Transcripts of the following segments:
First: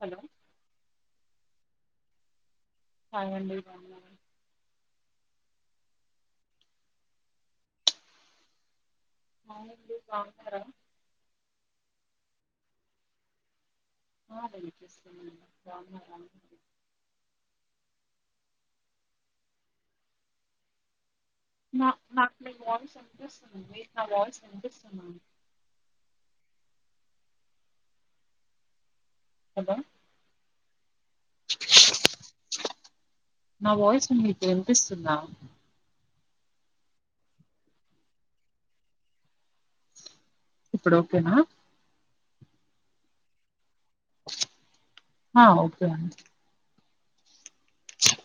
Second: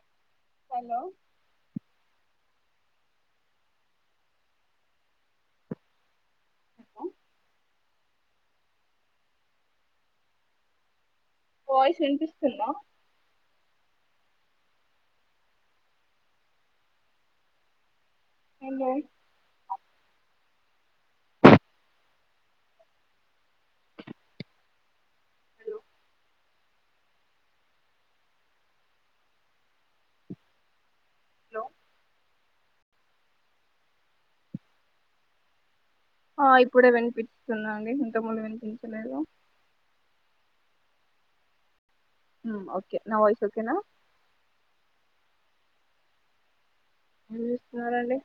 Hello hello hi అండి బాగున్నారా hi అండి బాగున్నారా వాయిస్ వినిపిస్తుందా ఆ వినిపిస్తుంది అండి నార్మల్ గా, ఏందే నా నాకు న వాయిస్ వినిపిస్తుంది నా వాయిస్ వ వినిపిస్తుందా, హలో హలో నా వాయిస్ మీకు వినిపిస్తుందా, ఆ ఇప్పుడే వినిపిస్తుంది అండి ఇంతముందు వినిపించలేదు, ఇప్పుడు ఓకేనా, ఓకే నా వాయిస్ ఒకేనా, అ ఓకే అండి, ఏం చేస్తున్నారండి,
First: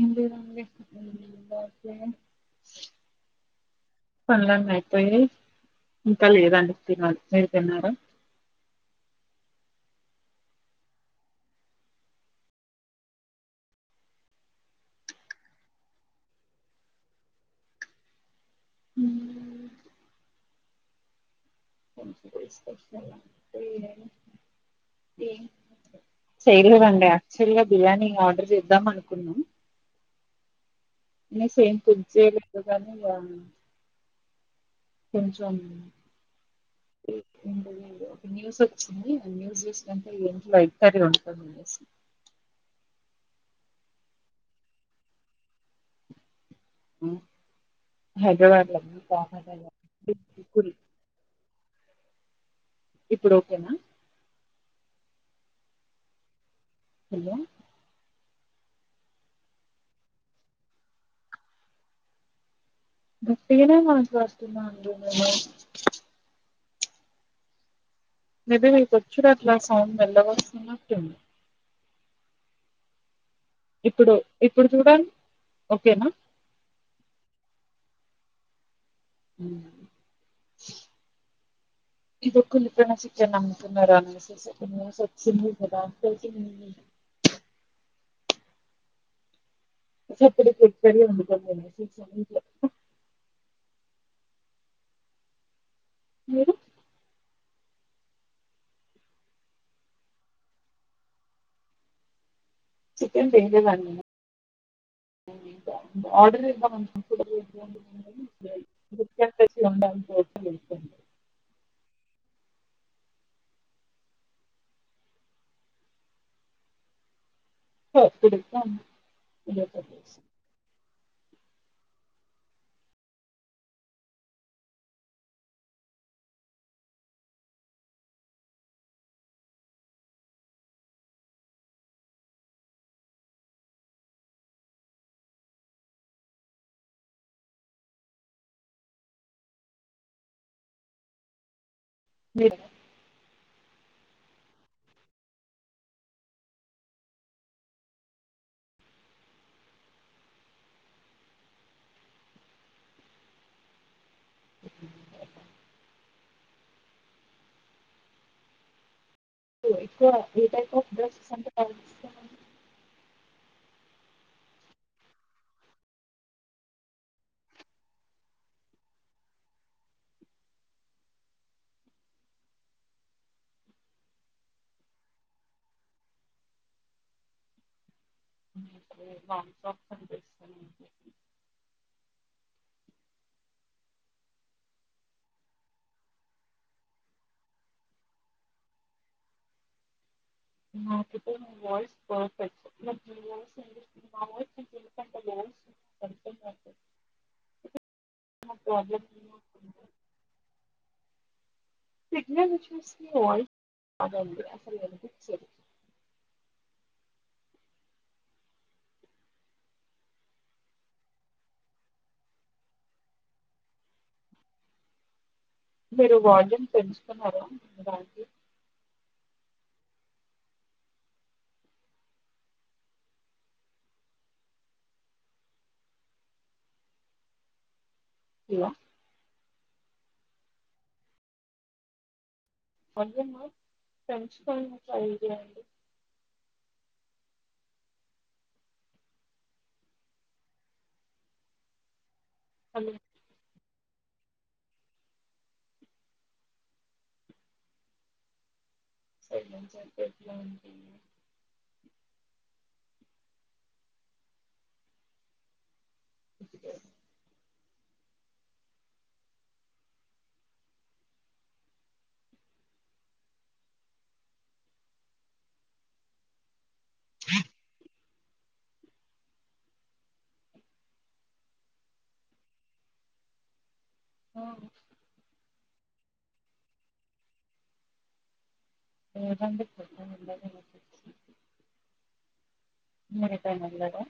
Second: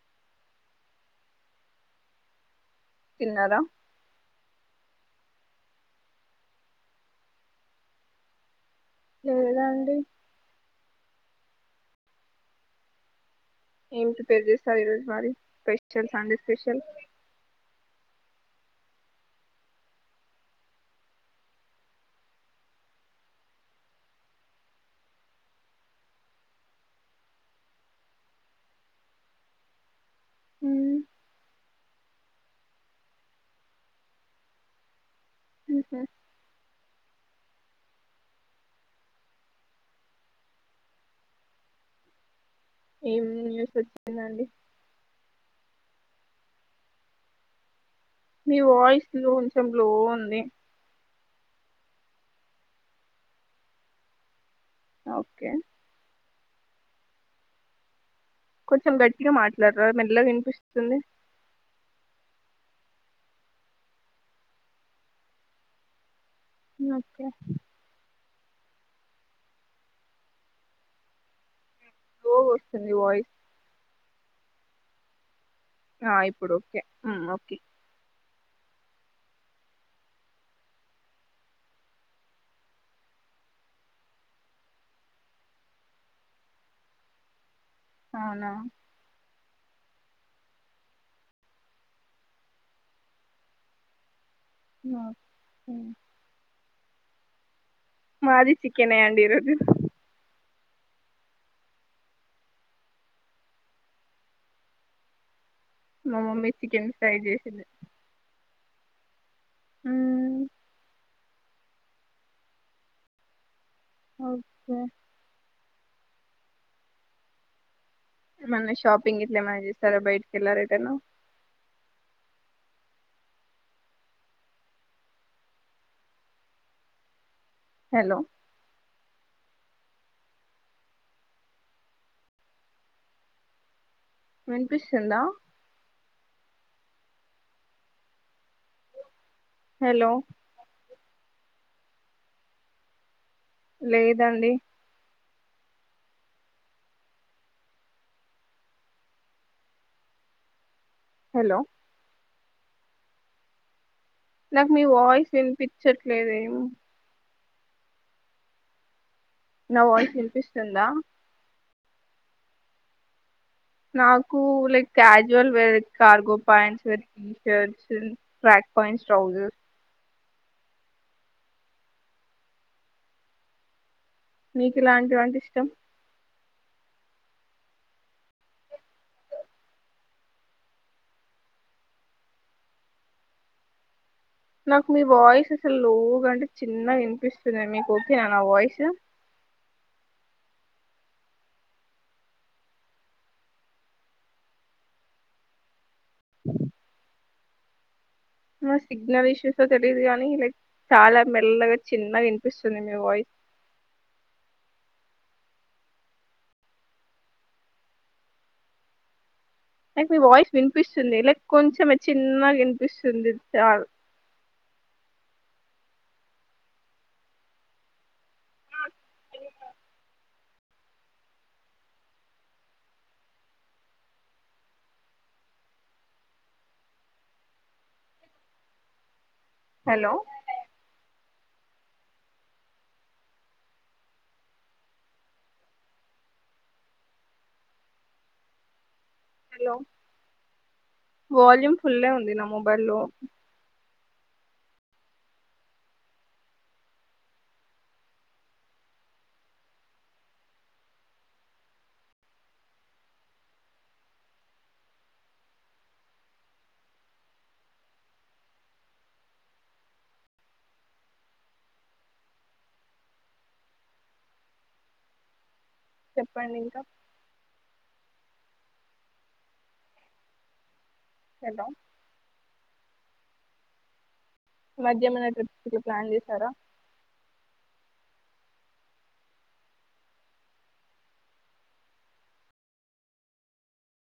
ఎంలేదండి [unintelligible] తిన్నారా, పనులన్నీ అయిపోయా ఇంకా లేదండి తినాలి మీరు తిన్నార, లేదు అండి, ఏమి ప్రిపేరు చేస్తారు ఈరోజు మరి స్పెషల్ సండే స్పెషల్, హు ఎ ఎం చేయలేదండి యాక్చువల్ గా బిర్యానీ ఆర్డర్ చేద్దాం అనుకున్నాం, ఉమ్, అనేసి ఏం కుక్ [unintelligible] కొంచెం ఉహు. ఒక న్యూస్ వచ్చింది ఆ న్యూస్ చూసినంక ఈగ ఇంట్లో ఎగ్గు కర్రీ వండుతా అనేసి, ఏం న్యూస్ వచ్చిందండి, ఊ మీ వాయిస్ లో కొంచెం లో ఉంది, కురి. ఇప్పుడు ఓకేనా, ఓకే హలో కొంచెం గట్టిగా మాట్లాడరా మెల్ల గా వినిపిస్తుంది, గట్టిగానే మాట్లాడుతున్న అండి నేను, ఓకే మేబి మీకు వచ్చుడు అట్ల సౌండ్ మెల్లగాస్తున్నట్టుంది, లో వస్తుంది వాయిస్, ఇప్పుడు ఇప్పుడు చూడండి, ఓకేనా ఆ ఇప్పుడు ఓకే హు ఓకే, ఊ ఎదో కుళ్ళిపోయిన చికెన్ అమ్ముతున్నారా అనేసి న్యూస్ వచ్చింది కదా తెలిసిందా, అవునా [unintelligible] [unintelligible] ఏ మాది చికెనే అండి ఈరోజు చికెన్ తింటారా అండి మా మమ్మీ చికెన్ ఫ్రై చేసింది, బ చికెన్ తెచ్చి వండు అని పెట్టి [unintelligible] ఒకే నన్ను షాపింగ్ గిట్ల ఎమైనా తీసుకెళ్ బైటకల్లె డగుతున్న హలో వినిపిస్తుందా హలో లే లేదండి హలో నాకు మీ వాయిస్ వినిపిచ్చట్లేదేమ్ నా ఎక్కువ వాయిస్ ఏ టైప్ వినిపిస్తుందా ఆఫ్ డ్రెస్సెస్ అంటే నాకు like casual wear cargo pants or T shirts track pants trousers నీకు ఇలాంటివంటి ఇష్టం నాకు కాప్ టాప్స్ అంటే ఇష్టమండి. నాకు మీ వాయిస్ అసలు లోగా అంటే చిన్నగా వినిపిస్తుంది. మీకు ఓకేనా నా వాయిస్ నాకు అయితే మీ వాయిస్ పర్ఫెక్ట్ అర్థం కావట్లేదు ఏమైనా అ ప్రాబ్లమ్ సిగ్నల్ ఇష్యూసో తెలీయదు గానీ చాలా మెల్లగా చిన్నగా సిగ్నల్ వినిపిస్తుంది ఇష్యుస్ మీ కి వాయిస్ కాదండి అసలు సరే నాక్ మీ వాయిస్ వినిపిస్తుంది లైక్ కొంచెం చిన్నగా వినిపిస్తుంది చాల్ మీరు వాల్యూమ్ పెంచుకున్నారా రానికి ఇగా హలో వాల్యూమ పెంచుకోని ట్రై చేయండి హలో వాల్యూమ్ ఫుల్లే ఉమ్ ంది నా అది మొబైల్లో సైలెన్స్ గా ఉంటే ఎట్లో ఉంటుంది చెప్పండి ఇంకా హలో ఈ రోజ్ ఫామ్ చేసారా లేదండి పొద్దున వెళ్ళారా మీరు రిటర్న్ వెళ్ళరా